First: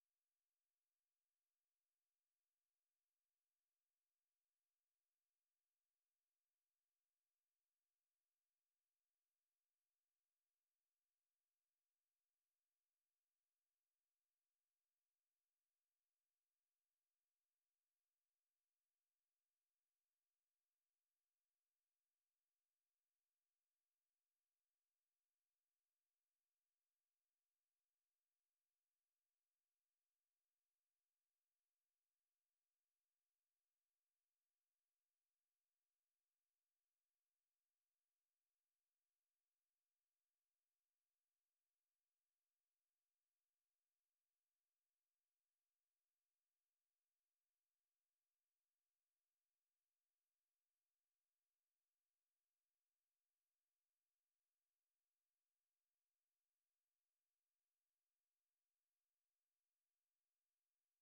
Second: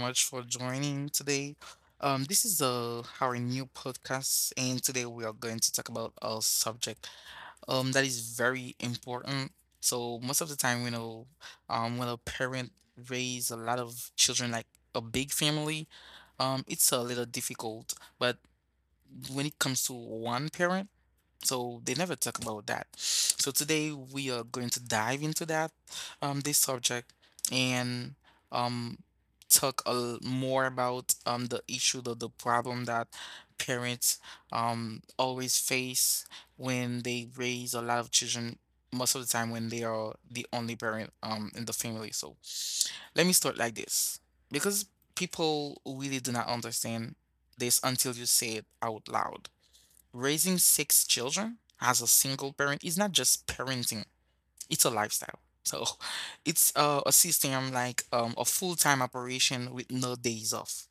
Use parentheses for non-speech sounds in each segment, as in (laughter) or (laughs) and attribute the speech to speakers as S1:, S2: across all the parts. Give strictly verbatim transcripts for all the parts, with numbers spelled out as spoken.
S1: much for joining today. Um, this is uh, our new podcast, and today we are going to talk about a subject um that is very important. So most of the time, you know, um, when a parent raise a lot of children, like a big family, um, it's a little difficult. But when it comes to one parent, so they never talk about that. So today we are going to dive into that um this subject and um talk a l- more about um the issue the, the problem that parents um always face when they raise a lot of children most of the time when they are the only parent um in the family. So let me start like this because people really do not understand this until you say it out loud. Raising six children as a single parent is not just parenting, it's a lifestyle. So (laughs) it's uh, a system, like um, a full time operation with no days off.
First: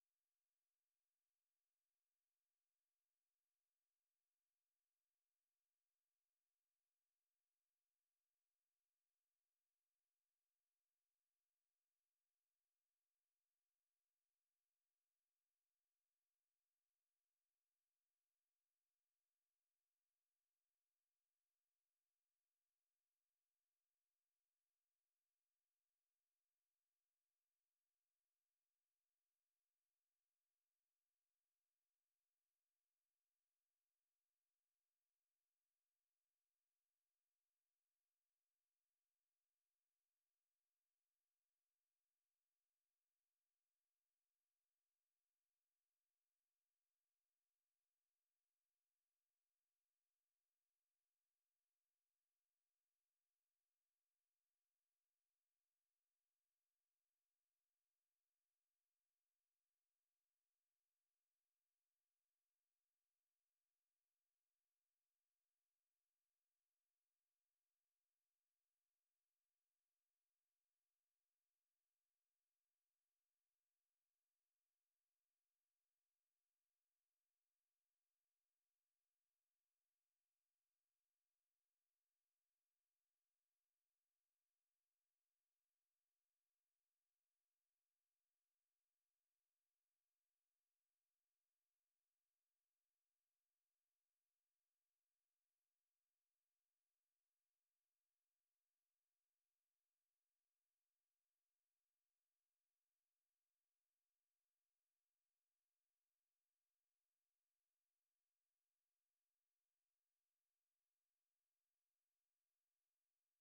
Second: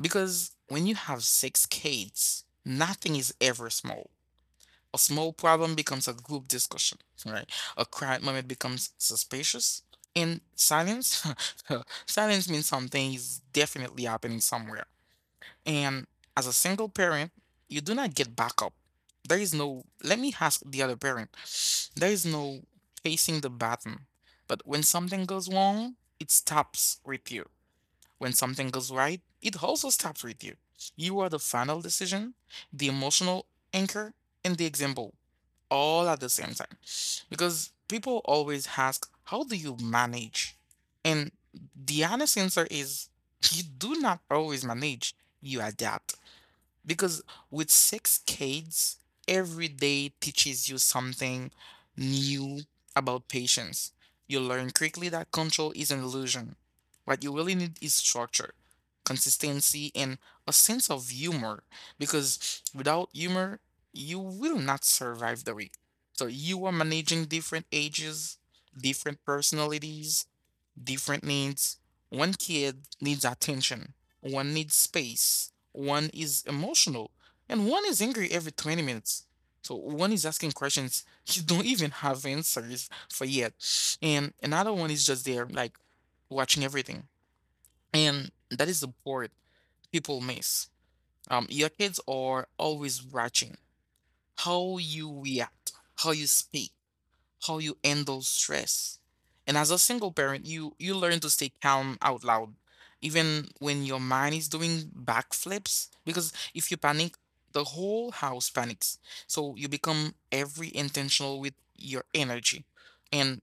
S1: Because when you have six kids, nothing is ever small. A small problem becomes a group discussion, right? A quiet moment becomes suspicious. And silence, (laughs) silence means something is definitely happening somewhere. And as a single parent, you do not get backup. There is no, let me ask the other parent, (sniffs) there is no facing the button. But when something goes wrong, it stops with you. When something goes right, it also stops with you. You are the final decision, the emotional anchor, and the example all at the same time. Because people always ask, how do you manage? And the honest answer is, you do not always manage, you adapt. Because with six kids, every day teaches you something new about patience. You learn quickly that control is an illusion. What you really need is structure, consistency, and a sense of humor. Because without humor, you will not survive the week. So you are managing different ages, different personalities, different needs. One kid needs attention, one needs space, one is emotional, and one is angry every twenty minutes. So one is asking questions (laughs) you don't even have answers for yet. And another one is just there, like watching everything. And that is the part people miss. Um, your kids are always watching how you react, how you speak, how you handle stress. And as a single parent, you you learn to stay calm out loud, even when your mind is doing backflips. Because if you panic, the whole house panics. So you become every intentional with your energy. And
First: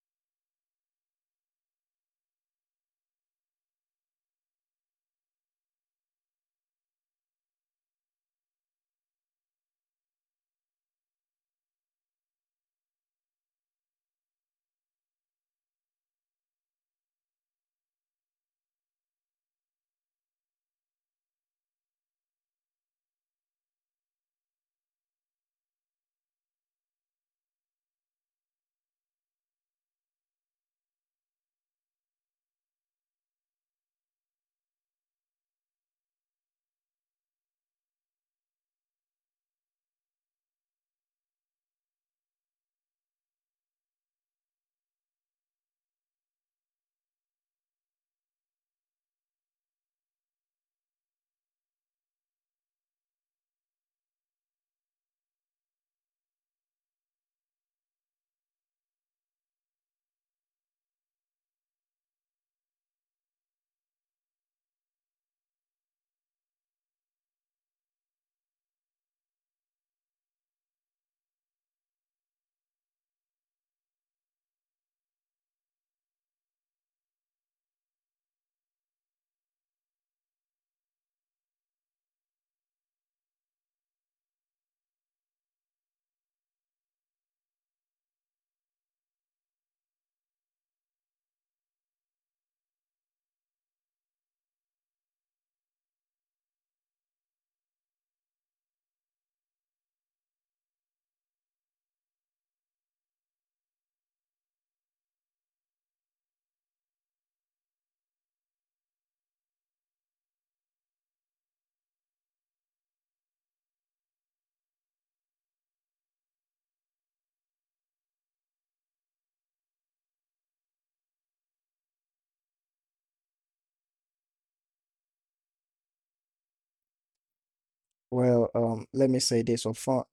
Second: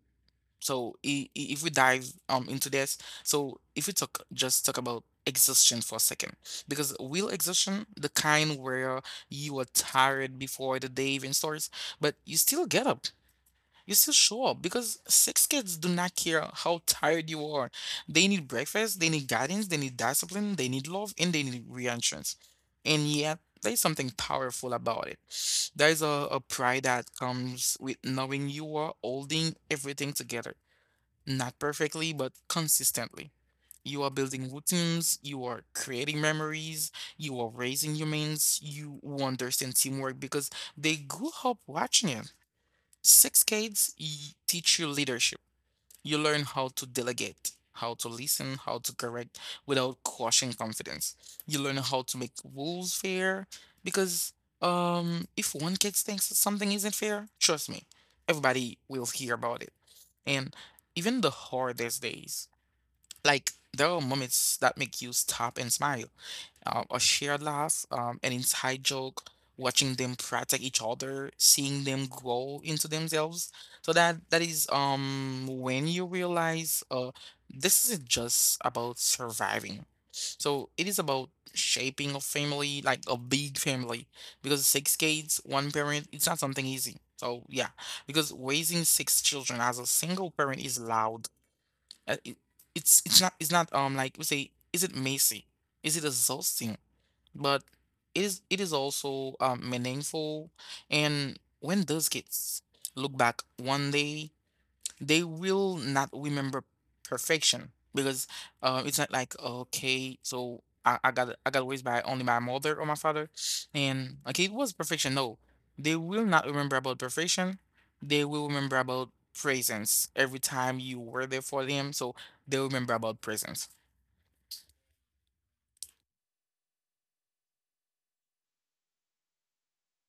S1: so i- i- if we dive um into this, so if we talk just talk about exhaustion for a second, because real exhaustion, the kind where you are tired before the day even starts, but you still get up, you still show up because sex kids do not care how tired you are. They need breakfast, they need guidance, they need discipline, they need love, and they need reassurance. And yet, there's something powerful about it. There's a, a pride that comes with knowing you are holding everything together, not perfectly, but consistently. You are building routines, you are creating memories, you are raising humans, you understand teamwork because they grew up watching it. Six Ks y- teach you leadership. You learn how to delegate, how to listen, how to correct without crushing confidence. You learn how to make rules fair because um, if one kid thinks that something isn't fair, trust me, everybody will hear about it. And even the hardest days, like there are moments that make you stop and smile, um, a shared laugh, um, an inside joke, watching them protect each other, seeing them grow into themselves. So that that is um when you realize uh this isn't just about surviving. So it is about shaping a family, like a big family, because six kids, one parent, it's not something easy. So yeah, because raising six children as a single parent is loud. Uh, it, it's it's not it's not um like we say. Is it messy? Is it exhausting? But it is it is also um, meaningful. And when those kids look back one day, they will not remember perfection because uh, it's not like okay, so I, I got I got raised by only my mother or my father, and like it was perfection. No, they will not remember about perfection. They will remember about presence, every time you were there for them. So they'll remember about presence.
S2: Well, um, let me say this upfront.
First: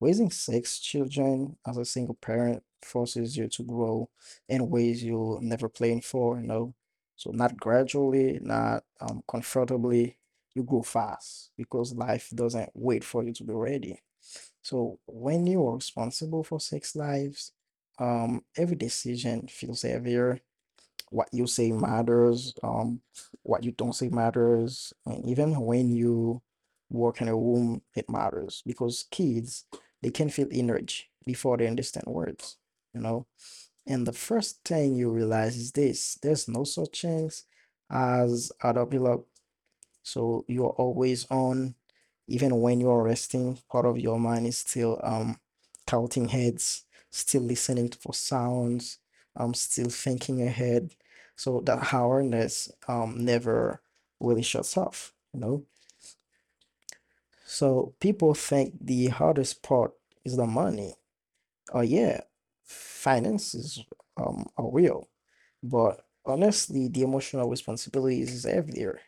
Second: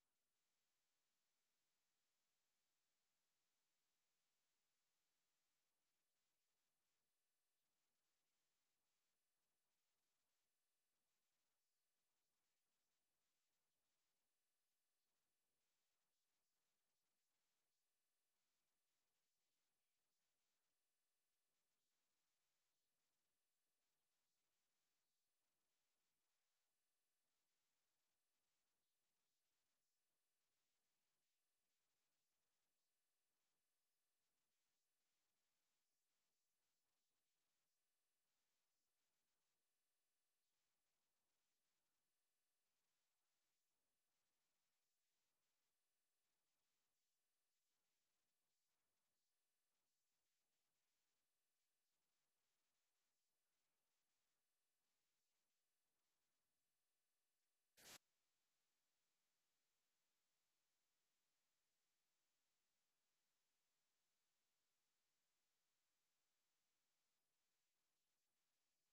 S2: Raising six children as a single parent forces you to grow in ways you never planned for, you know. So not gradually, not um comfortably, you grow fast because life doesn't wait for you to be ready. So when you are responsible for six lives, um, every decision feels heavier, what you say matters, um, what you don't say matters. And even when you work in a room, it matters because kids, they can feel energy before they understand words, you know? And the first thing you realize is this, there's no such thing as adult, so you are always on, even when you are resting, part of your mind is still um counting heads, still listening for sounds, um still thinking ahead. So that awareness um never really shuts off, you know? So people think the hardest part is the money. Oh yeah, finances um are real, but honestly, the emotional responsibilities is everywhere.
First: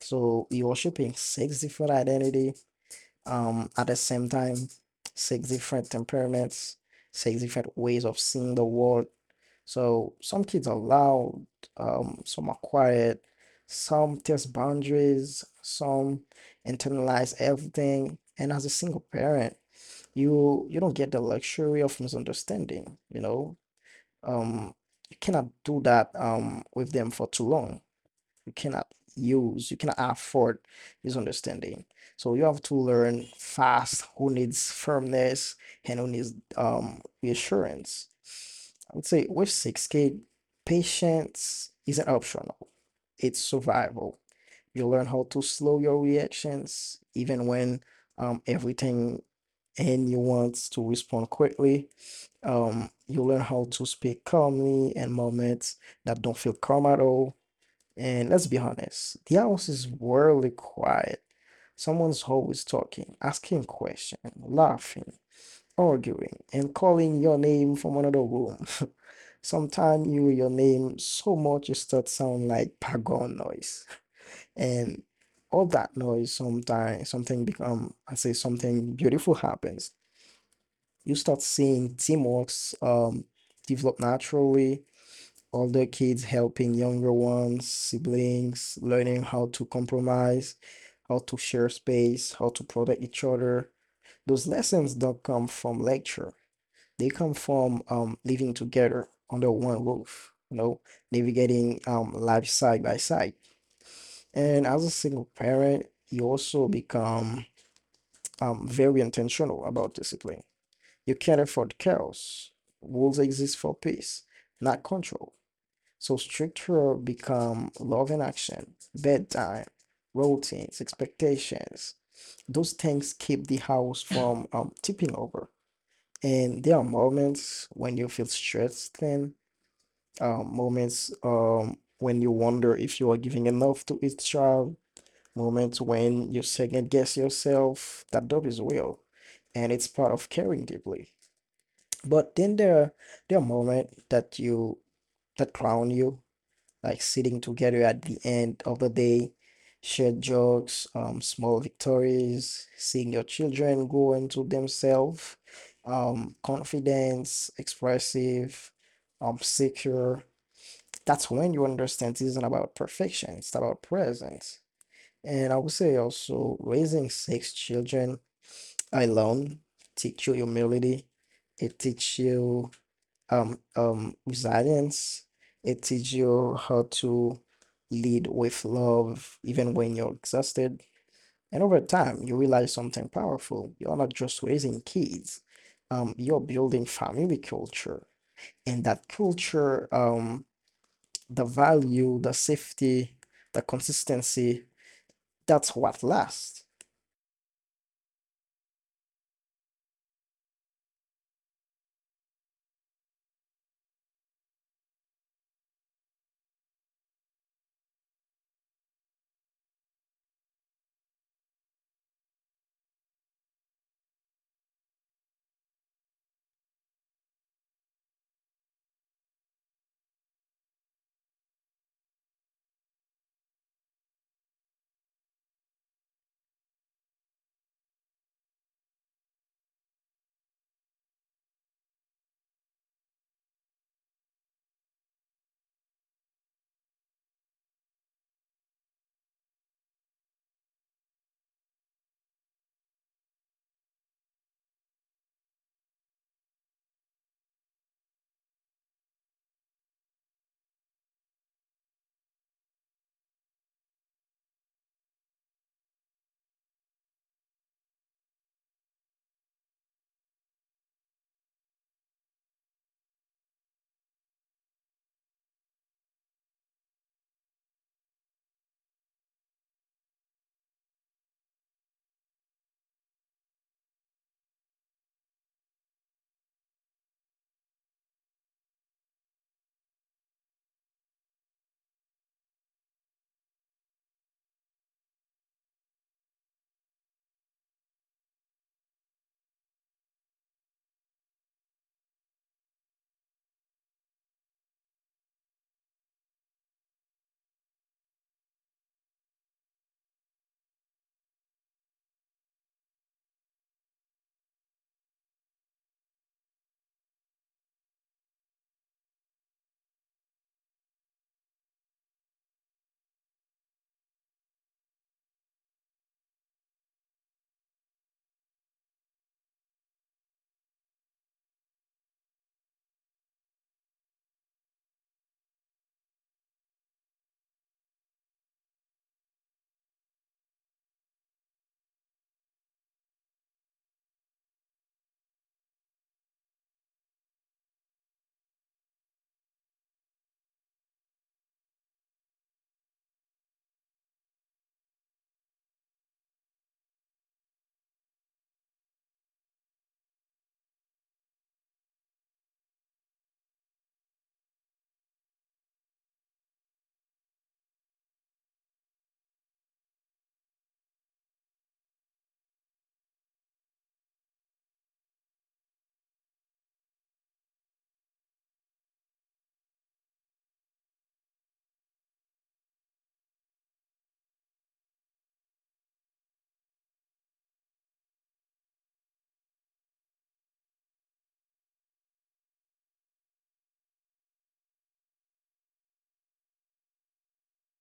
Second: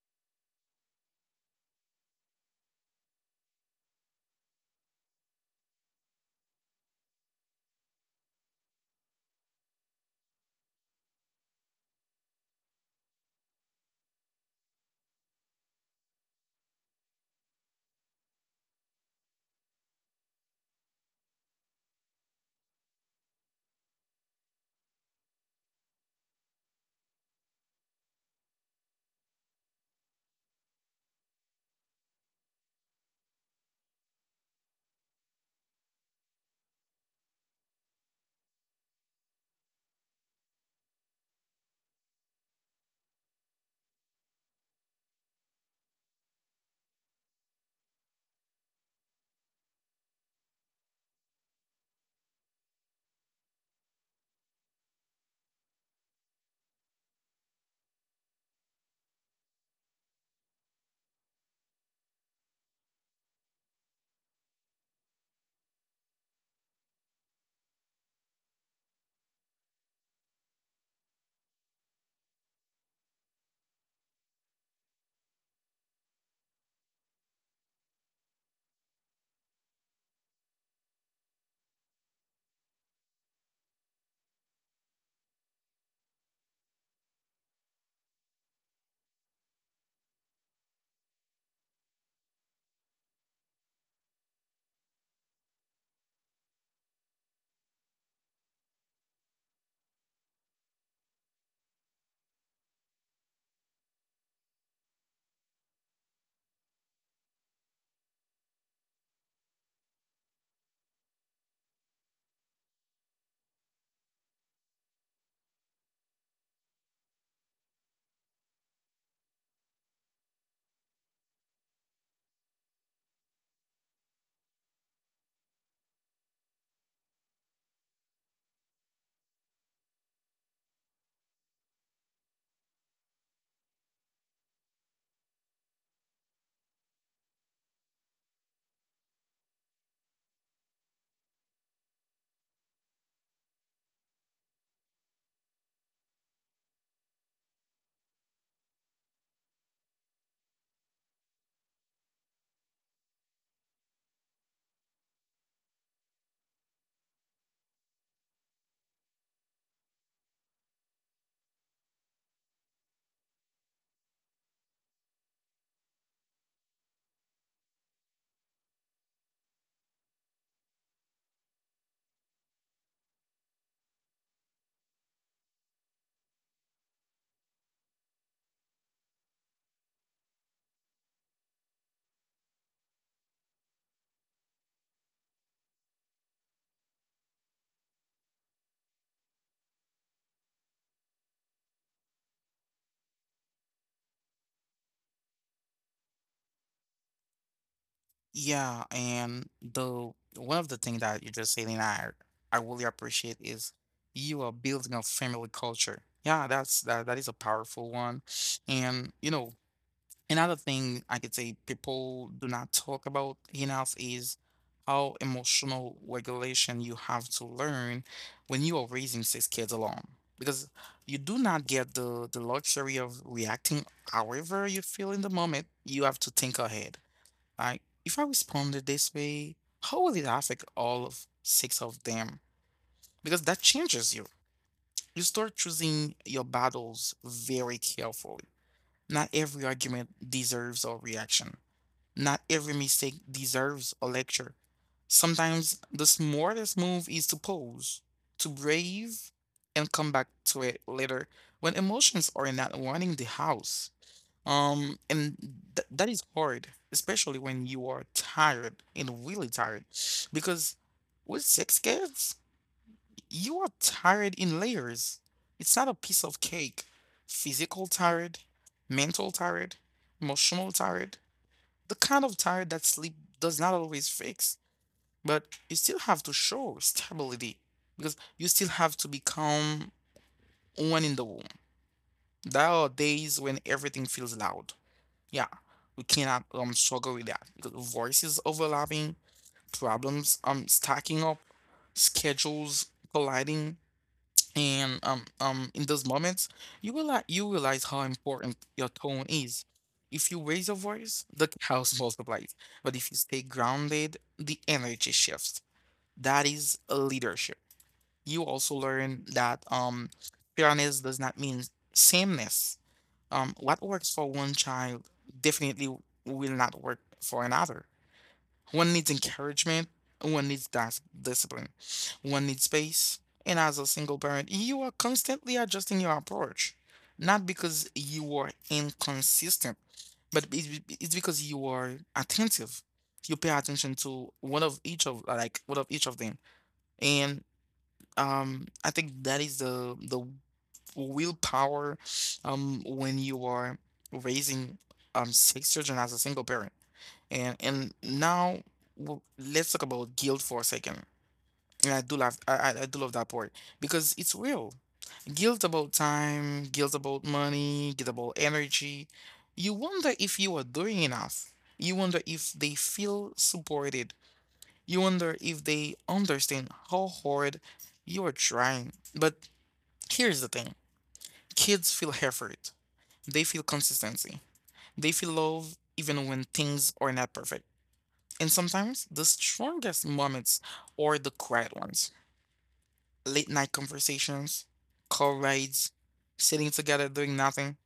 S2: So you're shipping six different identity um, at the same time, six different temperaments, six different ways of seeing the world. So some kids are loud, um, some are quiet, some test boundaries, some internalize everything. And as a single parent, you you don't get the luxury of misunderstanding, you know. Um, you cannot do that um with them for too long, you cannot use, you cannot afford his understanding. So you have to learn fast who needs firmness and who needs um reassurance. I would say with six K, patience isn't optional, it's survival. You learn how to slow your reactions even when um, everything in you wants to respond quickly. Um, you learn how to speak calmly in moments that don't feel calm at all, and let's be honest, the house is weirdly quiet. Someone's always talking, asking questions, laughing, arguing, and calling your name from another room. (laughs) Sometimes you hear your name so much it starts sound like background noise. And all that noise sometimes something become I say something beautiful happens. You start seeing teamworks um develop naturally, older kids helping younger ones, siblings, learning how to compromise, how to share space, how to protect each other. Those lessons don't come from lecture. They come from um, living together under one roof, you know, navigating um, life side by side. And as a single parent, you also become um, very intentional about discipline. You cater for the chaos. Rules exist for peace, not control. So structure become love and action, bedtime, routines, expectations. Those things keep the house from um, tipping over. And there are moments when you feel stressed, then um, moments um, when you wonder if you are giving enough to each child, moments when you second guess yourself. That job is real, and it's part of caring deeply. But then there, there are moments that you that crown you, like sitting together at the end of the day, shared jokes, um, small victories, seeing your children grow into themselves, um, confidence, expressive, um, secure. That's when you understand it isn't about perfection, it's about presence. And I would say also raising six children alone teach you humility. It teaches you um um resilience. It teaches you how to lead with love even when you're exhausted. And over time, you realize something powerful. You're not just raising kids. Um, you're building family culture. And that culture, um, the value, the safety, the consistency, that's what lasts.
S1: Yeah, and the one of the things that you just said, and I I really appreciate is you are building a family culture. Yeah, that's that that is a powerful one. And you know, another thing I could say people do not talk about enough is how emotional regulation you have to learn when you are raising six kids alone. Because you do not get the the luxury of reacting however you feel in the moment. You have to think ahead, like, if I responded this way, how will it affect all of six of them? Because that changes you. You start choosing your battles very carefully. Not every argument deserves a reaction. Not every mistake deserves a lecture. Sometimes the smartest move is to pause, to brave, and come back to it later when emotions are not running the house. Um, and th- that is hard, especially when you are tired and really tired, because with six kids, you are tired in layers. It's not a piece of cake. Physical tired, mental tired, emotional tired, the kind of tired that sleep does not always fix, but you still have to show stability because you still have to become one in the womb. There are days when everything feels loud. Yeah, we cannot um struggle with that because voices overlapping, problems um stacking up, schedules colliding, and um um in those moments you realize you realize how important your tone is. If you raise your voice, the chaos multiplies. But if you stay grounded, the energy shifts. That is a leadership. You also learn that um fairness does not mean sameness. Um, what works for one child definitely will not work for another. One needs encouragement, one needs dis- discipline, one needs space. And as a single parent, you are constantly adjusting your approach, not because you are inconsistent, but it's be- it's because you are attentive. You pay attention to one of each of like one of each of them, and um, I think that is the the willpower um when you are raising um six children as a single parent. And and now w let's talk about guilt for a second. And I do love I, I I do love that part because it's real. Guilt about time, guilt about money, guilt about energy. You wonder if you are doing enough. You wonder if they feel supported. You wonder if they understand how hard you are trying. But here's the thing. Kids feel effort. They feel consistency. They feel love even when things are not perfect. And sometimes the strongest moments are the quiet ones. Late night conversations, car rides, sitting together doing nothing.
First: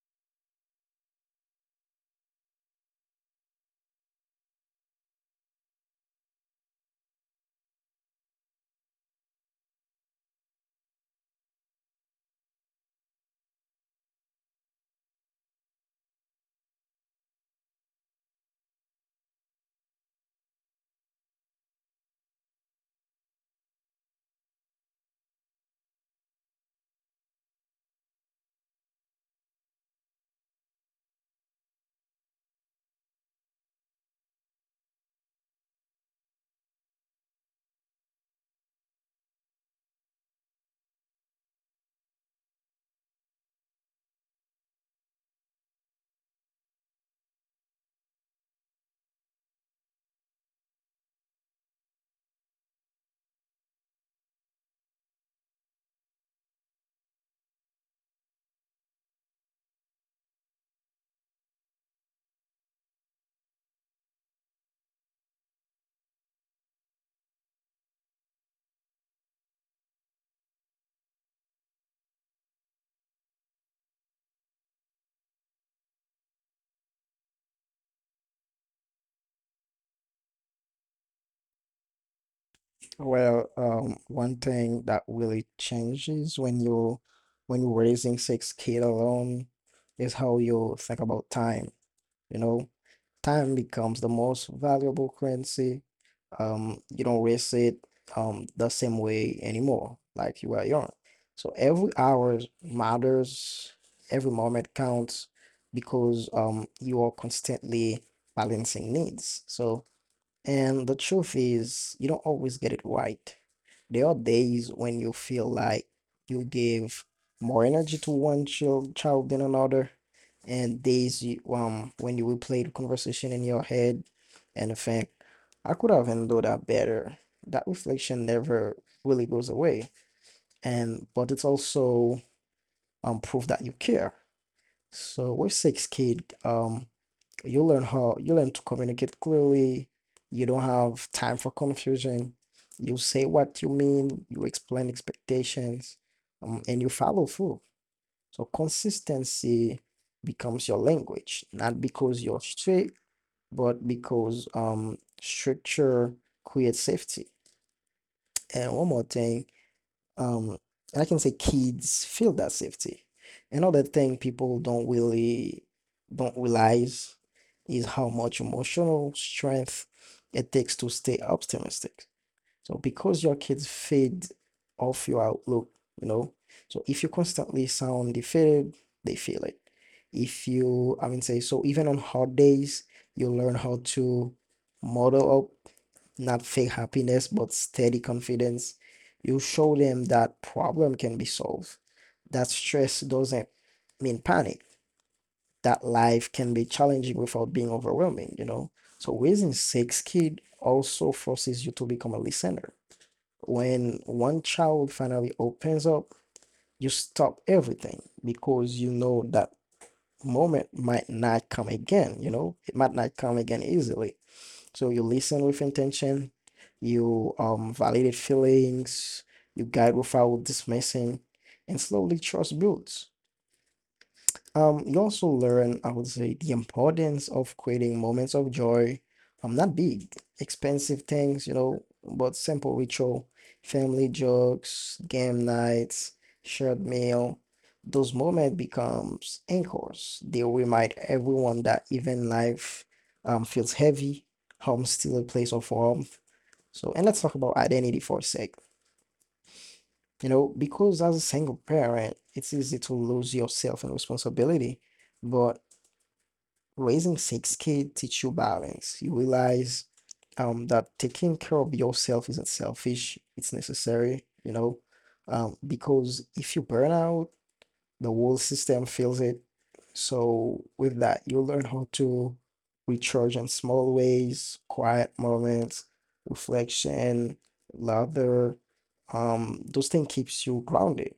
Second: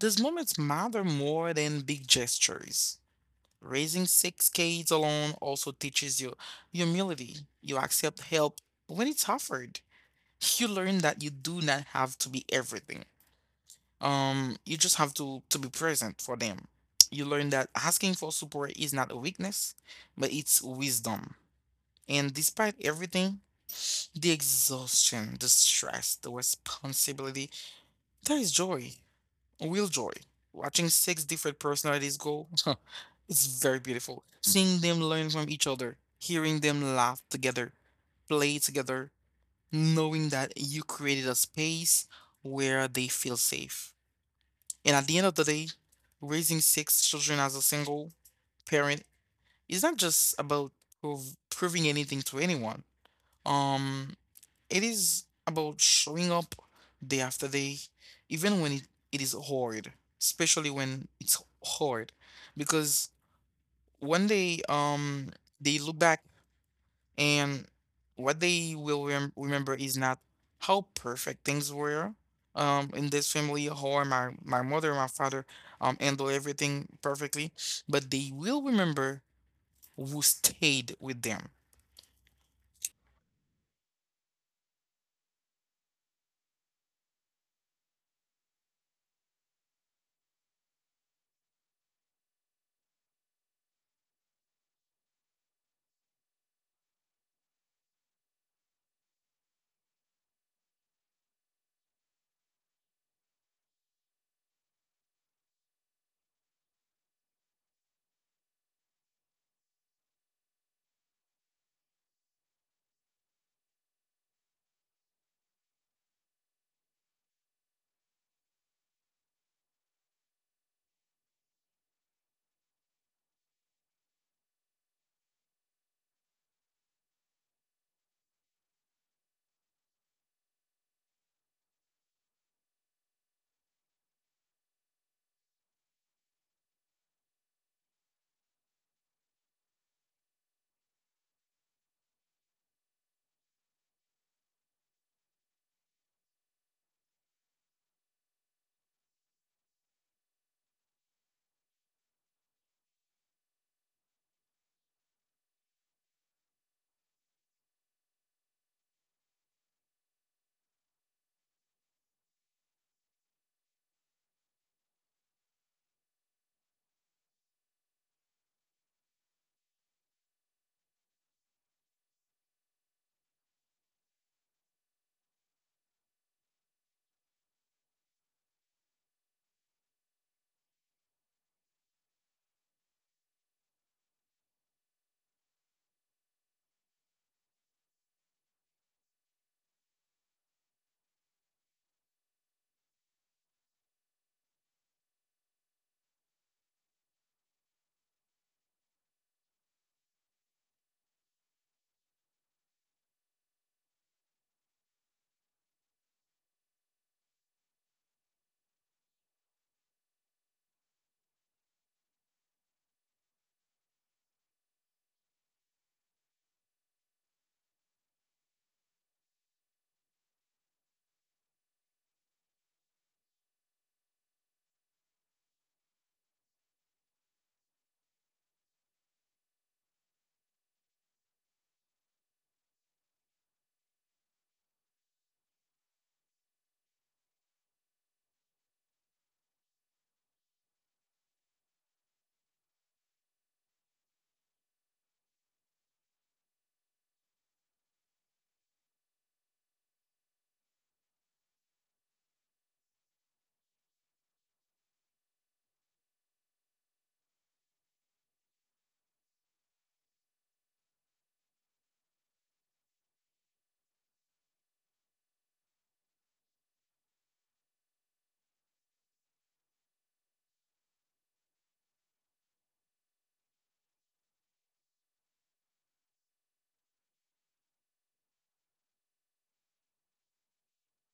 S1: These moments matter more than big gestures. Raising six kids alone also teaches you humility. You accept help when it's offered. You learn that you do not have to be everything. Um, you just have to to be present for them. You learn that asking for support is not a weakness, but it's wisdom. And despite everything, the exhaustion, the stress, the responsibility, there is joy, real joy. Watching six different personalities go, (laughs) it's very beautiful. Seeing them learn from each other, hearing them laugh together, play together, knowing that you created a space where they feel safe. And at the end of the day, raising six children as a single parent is not just about prov- proving anything to anyone. Um, it is about showing up day after day, even when it, it is hard, especially when it's hard, because one day, um, they look back and what they will rem- remember is not how perfect things were um, in this family, how my, my mother and my father um, handle everything perfectly, but they will remember who stayed with them.
S2: Well, um, one thing that really changes when you when you're raising six kids alone is how you think about time. You know, time becomes the most valuable currency. Um, you don't waste it um the same way anymore, like you were young. So every hour matters, every moment counts because um you are constantly balancing needs. So and the truth is, you don't always get it right. There are days when you feel like you give more energy to one child, child than another, and days you, um when you replay the conversation in your head and think, I could have handled that better. That reflection never really goes away, and but it's also um proof that you care. So with six kid, um you learn how you learn to communicate clearly, you don't have time for confusion, you say what you mean, you explain expectations, um, and you follow through, so consistency becomes your language, not because you're strict but because um structure creates safety. And one more thing, um I can say kids feel that safety. Another thing people don't really don't realize is how much emotional strength it takes to stay optimistic. So because your kids feed off your outlook, you know, so if you constantly sound defeated, they feel it. If you, I mean, say, so even on hard days, you learn how to model up, not fake happiness, but steady confidence. You show them that problem can be solved, that stress doesn't mean panic, that life can be challenging without being overwhelming, you know. So raising six kid also forces you to become a listener, when one child finally opens up, you stop everything because you know that moment might not come again, you know, it might not come again easily. So you listen with intention, you um validate feelings, you guide without dismissing, and slowly trust builds. Um, you also learn, I would say, the importance of creating moments of joy. Um, not big, expensive things, you know, but simple ritual, family jokes, game nights, shared meal. Those moments becomes anchors. They remind everyone that even life um feels heavy, home's still a place of warmth. So, and let's talk about identity for a sec. You know, because as a single parent, it's easy to lose yourself in responsibility. But raising six kids teach you balance. You realize um, that taking care of yourself isn't selfish, it's necessary, you know, um, because if you burn out, the whole system feels it. So, with that, you learn how to recharge in small ways, quiet moments, reflection, laughter. Um, those things keeps you grounded.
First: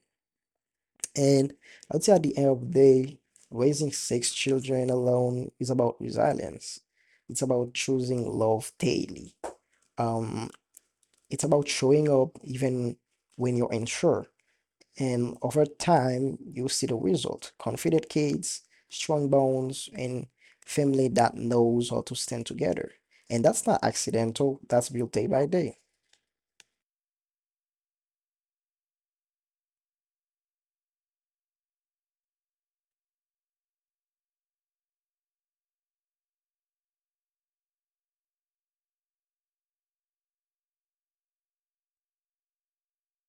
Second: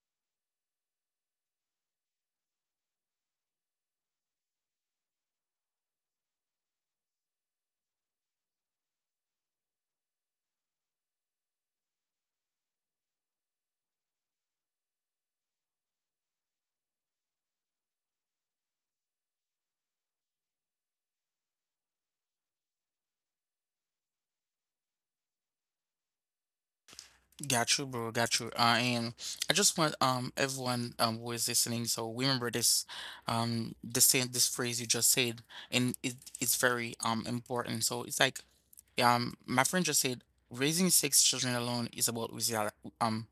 S2: And I'd say at the end of the day, raising six children alone is about resilience. It's about choosing love daily. Um, it's about showing up even when you're unsure. And over time, you see the result. Confident kids, strong bones, and family that knows how to stand together. And that's not accidental, that's built day by day.
S1: Got you, bro. Got you. Uh, and I just want um everyone um who is listening, so remember this um the same this phrase you just said, and it, it's very um important. So it's like, yeah. Um, my friend just said raising six children alone is about resili um,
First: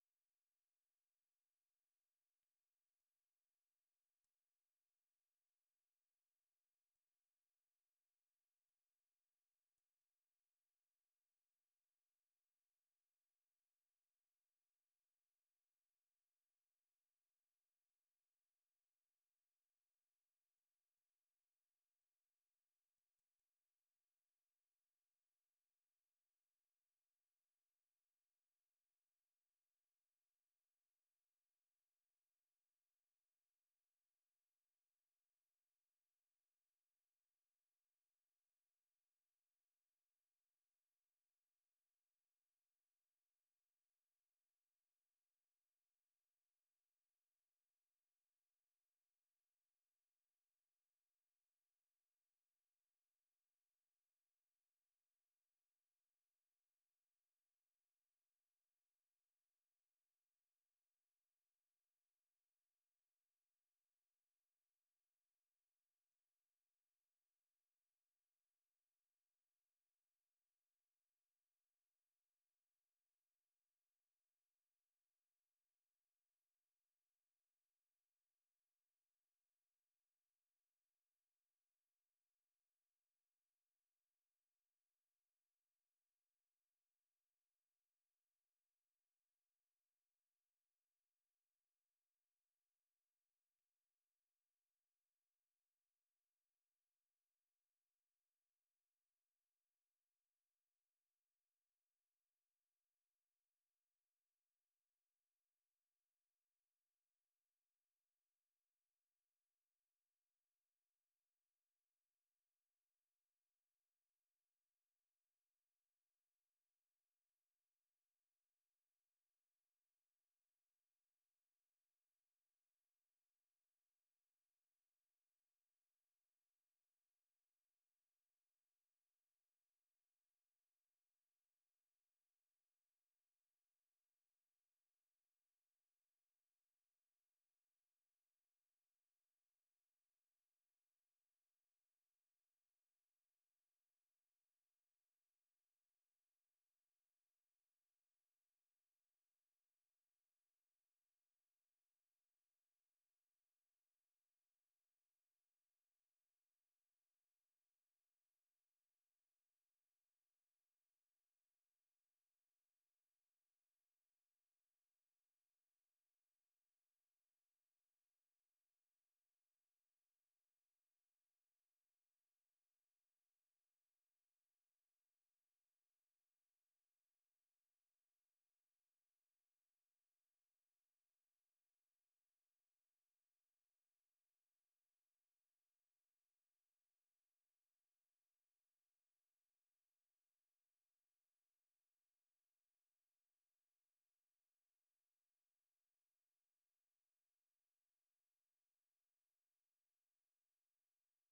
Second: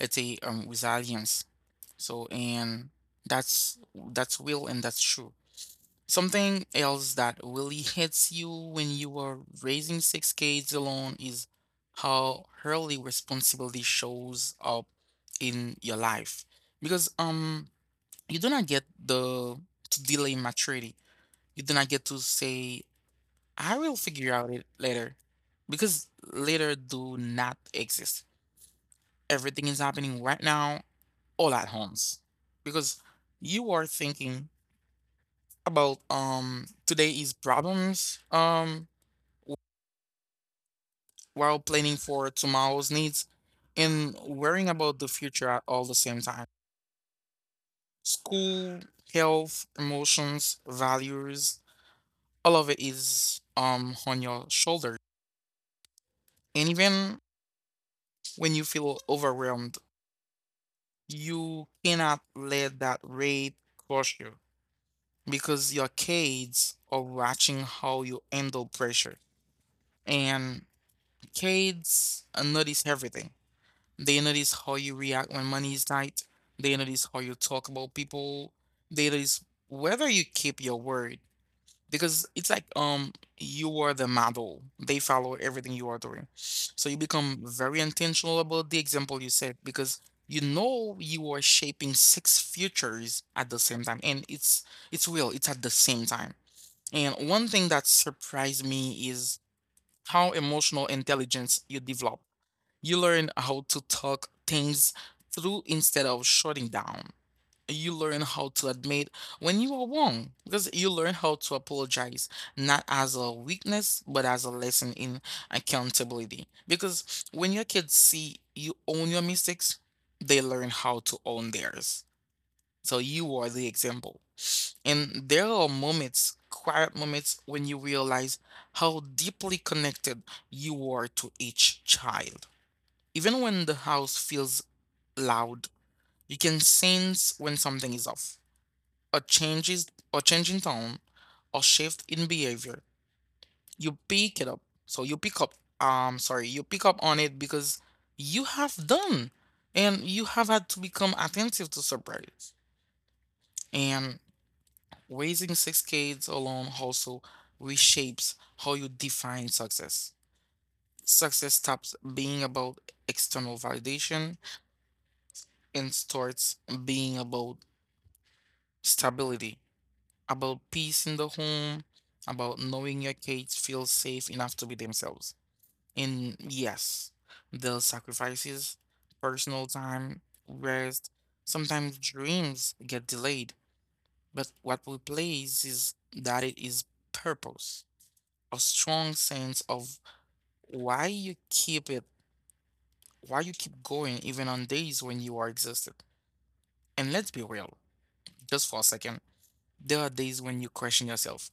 S1: let's say um resilience. So and that's that's real and that's true. Something else that really hits you when you are raising six kids alone is how early responsibility shows up in your life. Because um you do not get the to delay maturity. You do not get to say I will figure out it later because later do not exist. Everything is happening right now, all at once. Because you are thinking about um today's problems um while planning for tomorrow's needs and worrying about the future at all the same time. School, health, emotions, values, all of it is um on your shoulder. And even when you feel overwhelmed, you cannot let that rate crush you, because your kids are watching how you handle pressure. And kids uh, notice everything. They notice how you react when money is tight. They notice how you talk about people. They notice whether you keep your word, because it's like um you are the model. They follow everything you are doing. So you become very intentional about the example you set, because you know you are shaping six futures at the same time, and it's it's real, it's at the same time. And one thing that surprised me is how emotional intelligence you develop. You learn how to talk things through instead of shutting down. You learn how to admit when you are wrong, because you learn how to apologize not as a weakness but as a lesson in accountability. Because when your kids see you own your mistakes, they learn how to own theirs. So you are the example. And there are moments, quiet moments, when you realize how deeply connected you are to each child. Even when the house feels loud, you can sense when something is off, a changes, or change in tone, or shift in behavior. You pick it up. So you pick up, um sorry you pick up on it, because you have done, and you have had to become attentive to surprise. And raising six kids alone also reshapes how you define success. Success stops being about external validation and starts being about stability, about peace in the home, about knowing your kids feel safe enough to be themselves. And yes, they'll sacrifices, personal time, rest, sometimes dreams get delayed. But what we place is that it is purpose, a strong sense of why you keep it, why you keep going even on days when you are exhausted. And let's be real, just for a second, there are days when you question yourself,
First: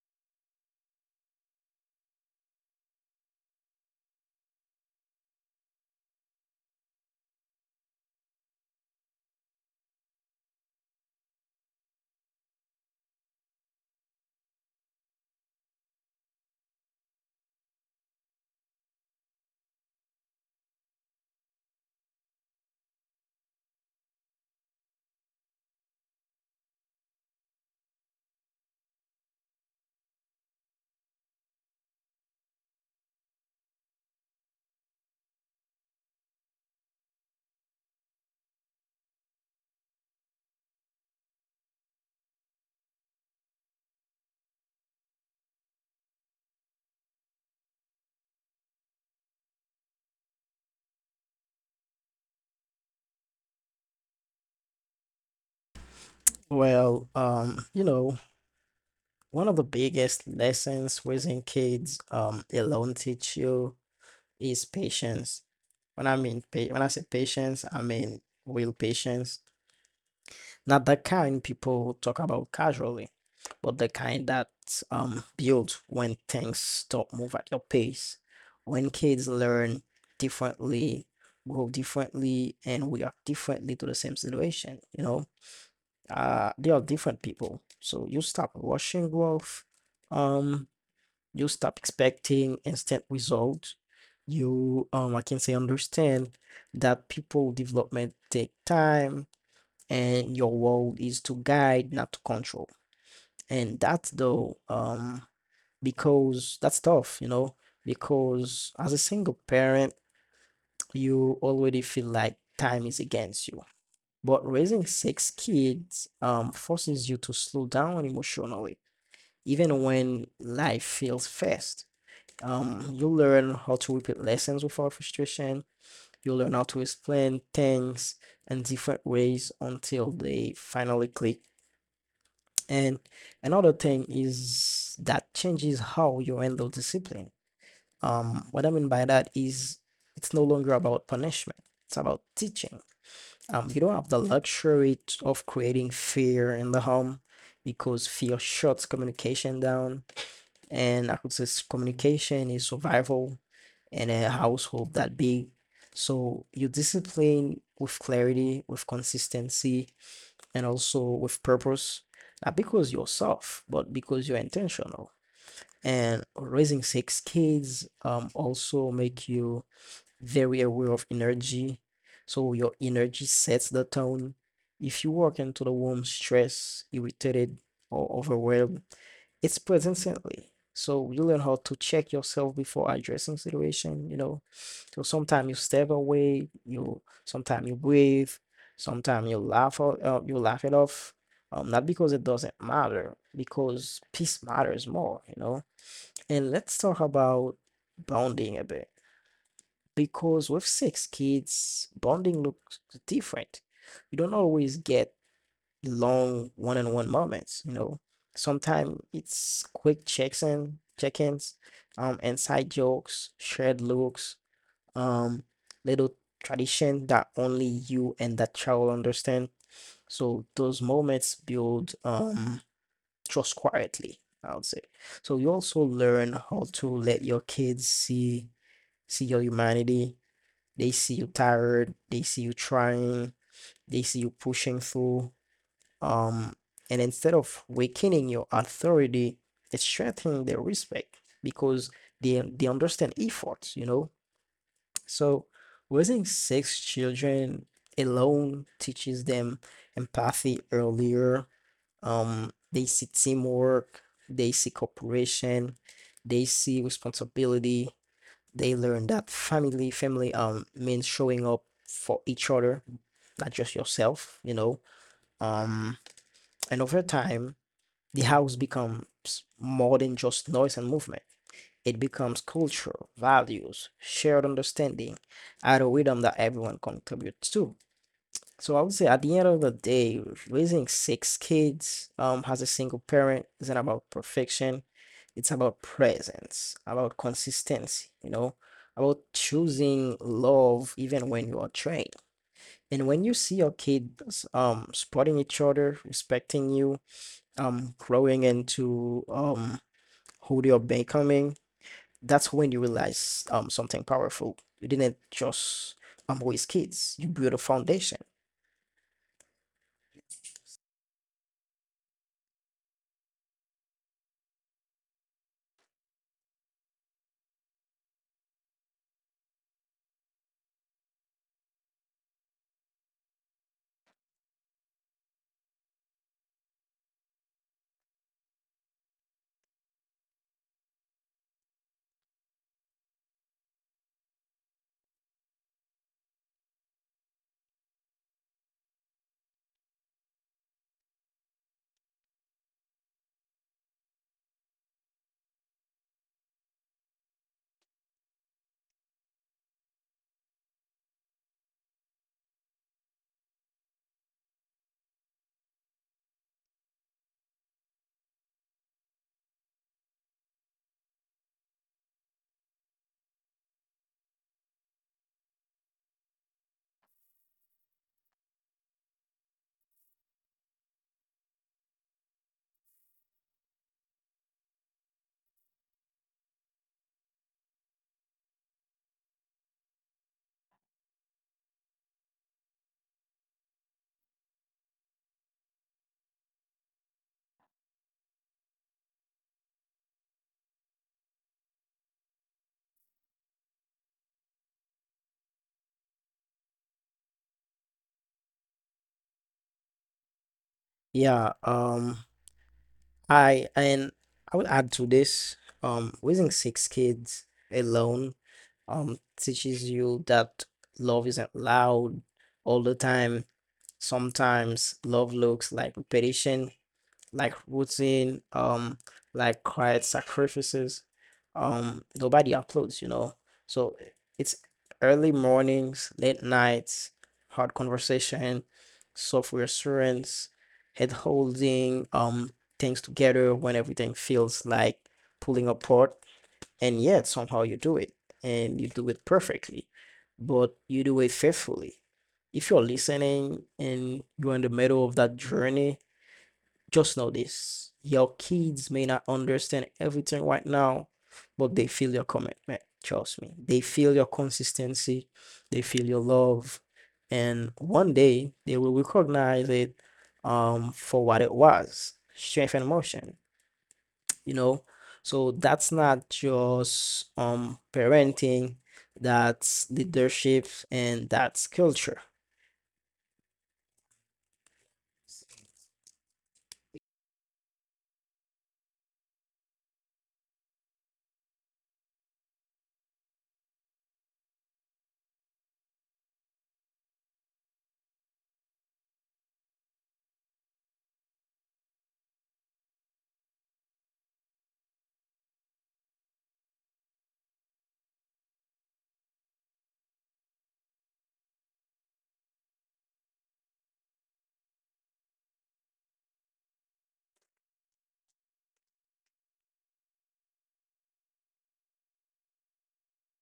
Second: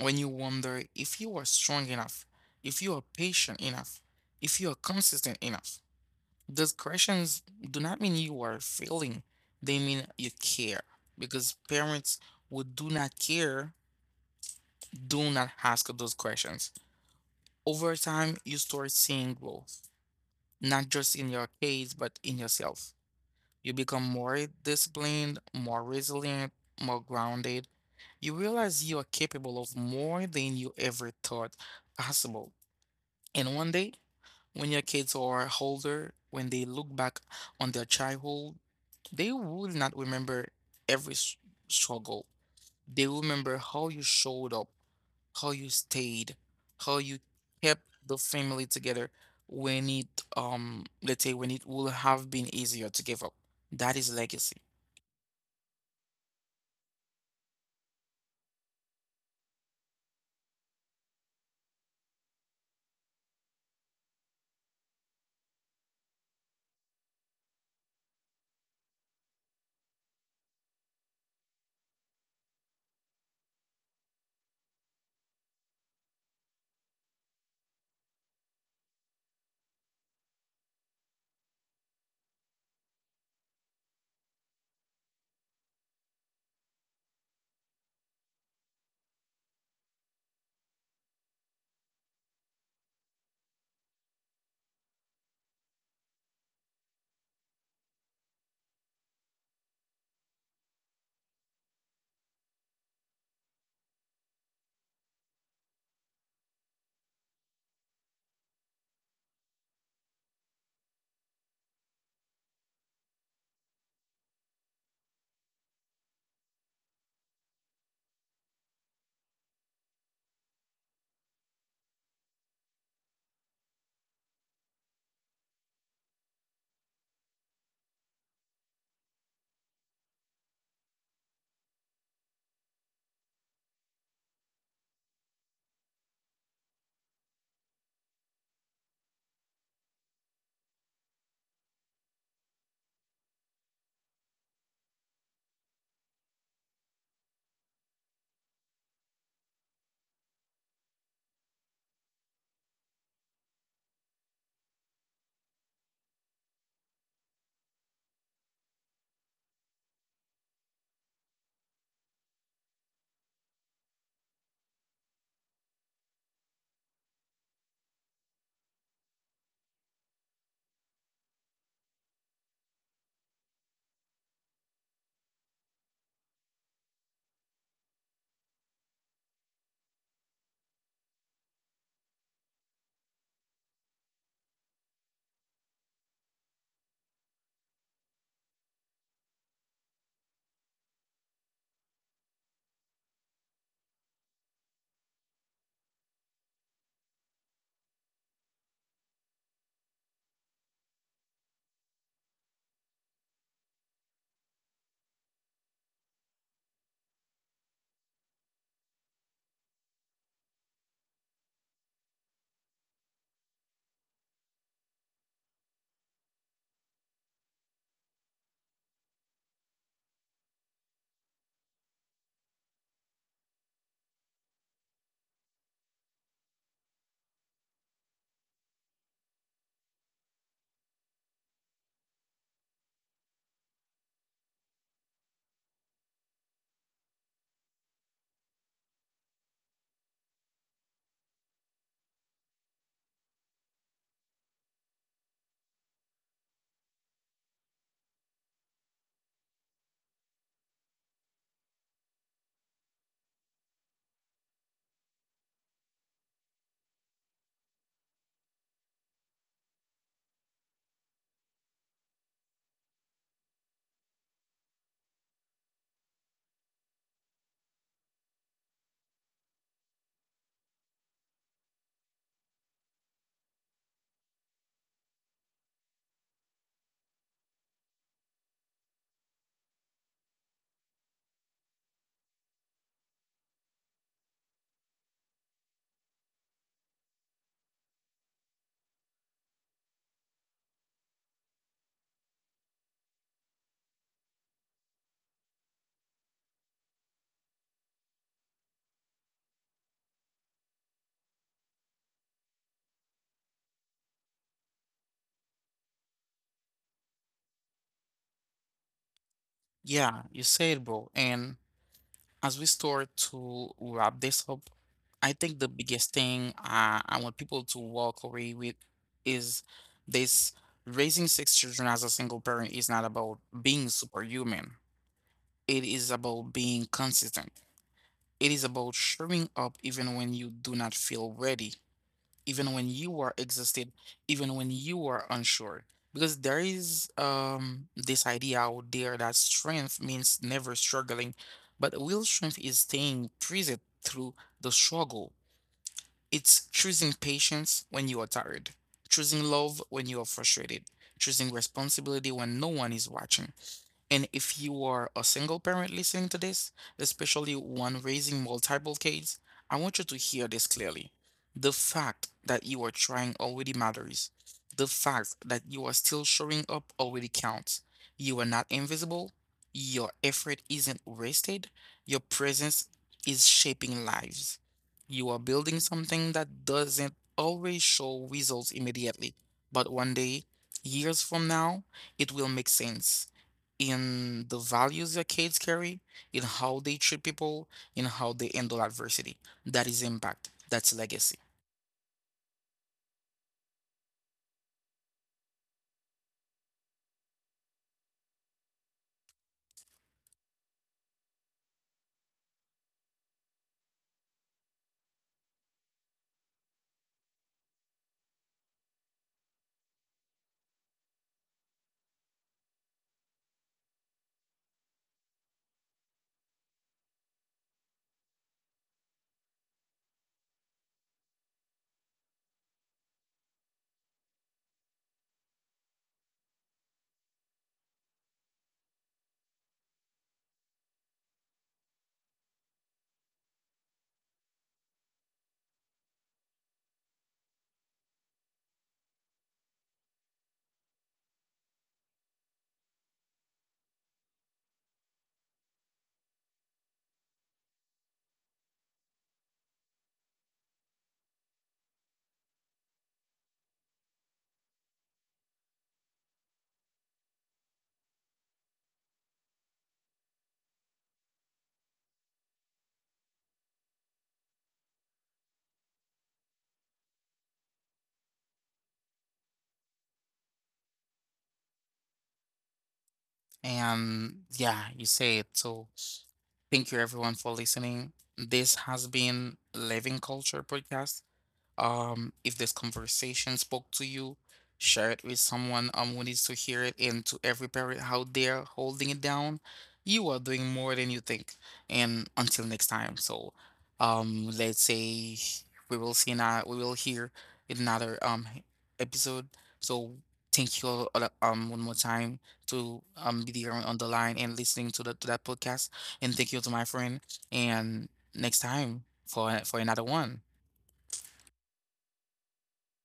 S1: when you wonder if you are strong enough, if you are patient enough, if you are consistent enough. Those questions do not mean you are failing, they mean you care. Because parents who do not care do not ask those questions. Over time, you start seeing growth, not just in your kids, but in yourself. You become more disciplined, more resilient, more grounded. You realize you are capable of more than you ever thought possible. And one day, when your kids are older, when they look back on their childhood, they will not remember every s- struggle. They remember how you showed up, how you stayed, how you kept the family together when it, um, let's say, when it would have been easier to give up. That is legacy.
S2: Well, um, you know, one of the biggest lessons raising kids um alone teach you is patience. When I mean pa when I say patience, I mean real patience. Not the kind people talk about casually, but the kind that um build when things stop move at your pace, when kids learn differently, grow differently, and react differently to the same situation. You know, uh, they are different people, so you stop rushing growth. Um, you stop expecting instant results. You um, I can say understand that people development take time and your role is to guide, not to control. And that's though, um, because that's tough, you know, because as a single parent, you already feel like time is against you. But raising six kids um, forces you to slow down emotionally, even when life feels fast. Um, you learn how to repeat lessons without frustration. You learn how to explain things in different ways until they finally click. And another thing is that changes how you handle discipline. Um, what I mean by that is it's no longer about punishment, it's about teaching. Um, you don't have the luxury t- of creating fear in the home because fear shuts communication down. And I could say s- communication is survival in a household that big. So you discipline with clarity, with consistency, and also with purpose, not because yourself, but because you're intentional. And raising six kids um also make you very aware of energy. So your energy sets the tone. If you walk into the womb stressed, irritated, or overwhelmed, it's present instantly. So you learn how to check yourself before addressing situation, you know. So sometimes you step away, you sometimes you breathe, sometimes you laugh out, uh, you laugh it off. Um, not because it doesn't matter, because peace matters more, you know. And let's talk about bonding a bit. Because with six kids, bonding looks different. You don't always get long one-on-one moments. You know, sometimes it's quick checks in, check-ins, um, inside jokes, shared looks, um, little tradition that only you and that child understand. So those moments build um trust quietly, I would say. So you also learn how to let your kids see see your humanity. They see you tired, they see you trying, they see you pushing through, um, and instead of weakening your authority, it's strengthening their respect because they they understand efforts, you know. So raising six children alone teaches them empathy earlier. Um, they see teamwork, they see cooperation, they see responsibility. They learn that family family um means showing up for each other, not just yourself, you know. Um, and over time the house becomes more than just noise and movement. It becomes culture, values, shared understanding, at a rhythm that everyone contributes to. So I would say at the end of the day, raising six kids um as a single parent isn't about perfection. It's about presence, about consistency, you know, about choosing love even when you are trained. And when you see your kids um supporting each other, respecting you, um growing into um who you're becoming, that's when you realize um something powerful. You didn't just um raise kids, you build a foundation.
S1: Yeah, you said, bro. And as we start to wrap this up, I think the biggest thing uh, I want people to walk away with is this: raising six children as a single parent is not about being superhuman. It is about being consistent. It is about showing up even when you do not feel ready, even when you are exhausted, even when you are unsure. Because there is, um, this idea out there that strength means never struggling, but real strength is staying present through the struggle. It's choosing patience when you are tired, choosing love when you are frustrated, choosing responsibility when no one is watching. And if you are a single parent listening to this, especially one raising multiple kids, I want you to hear this clearly. The fact that you are trying already matters. The fact that you are still showing up already counts. You are not invisible. Your effort isn't wasted. Your presence is shaping lives. You are building something that doesn't always show results immediately, but one day, years from now, it will make sense, in the values that kids carry, in how they treat people, in how they handle adversity. That is impact. That's legacy.
S2: Yeah, um I and I would add to this, um raising six kids alone um teaches you that love isn't loud all the time. Sometimes love looks like repetition, like routine, um, like quiet sacrifices. Um, nobody uploads, you know. So it's early mornings, late nights, hard conversation, software assurance, head holding, um, things together when everything feels like pulling apart, and yet somehow you do it, and you do it perfectly, but you do it faithfully. If you're listening and you're in the middle of that journey, just know this: your kids may not understand everything right now, but they feel your commitment. Trust me. They feel your consistency, they feel your love. And one day they will recognize it um, for what it was, strength and emotion, you know? So that's not just um, parenting, that's leadership, and that's culture.
S1: And yeah, you say it. So thank you everyone for listening. This has been Living Culture Podcast. Um, if this conversation spoke to you, share it with someone um, who needs to hear it. And to every parent out there holding it down, you are doing more than you think. And until next time, so um, let's say we will see now. We will hear in another um episode. So thank you all, all, um one more time to um be there on, on the line and listening to the to that podcast. And thank you to my friend. And next time for for another one.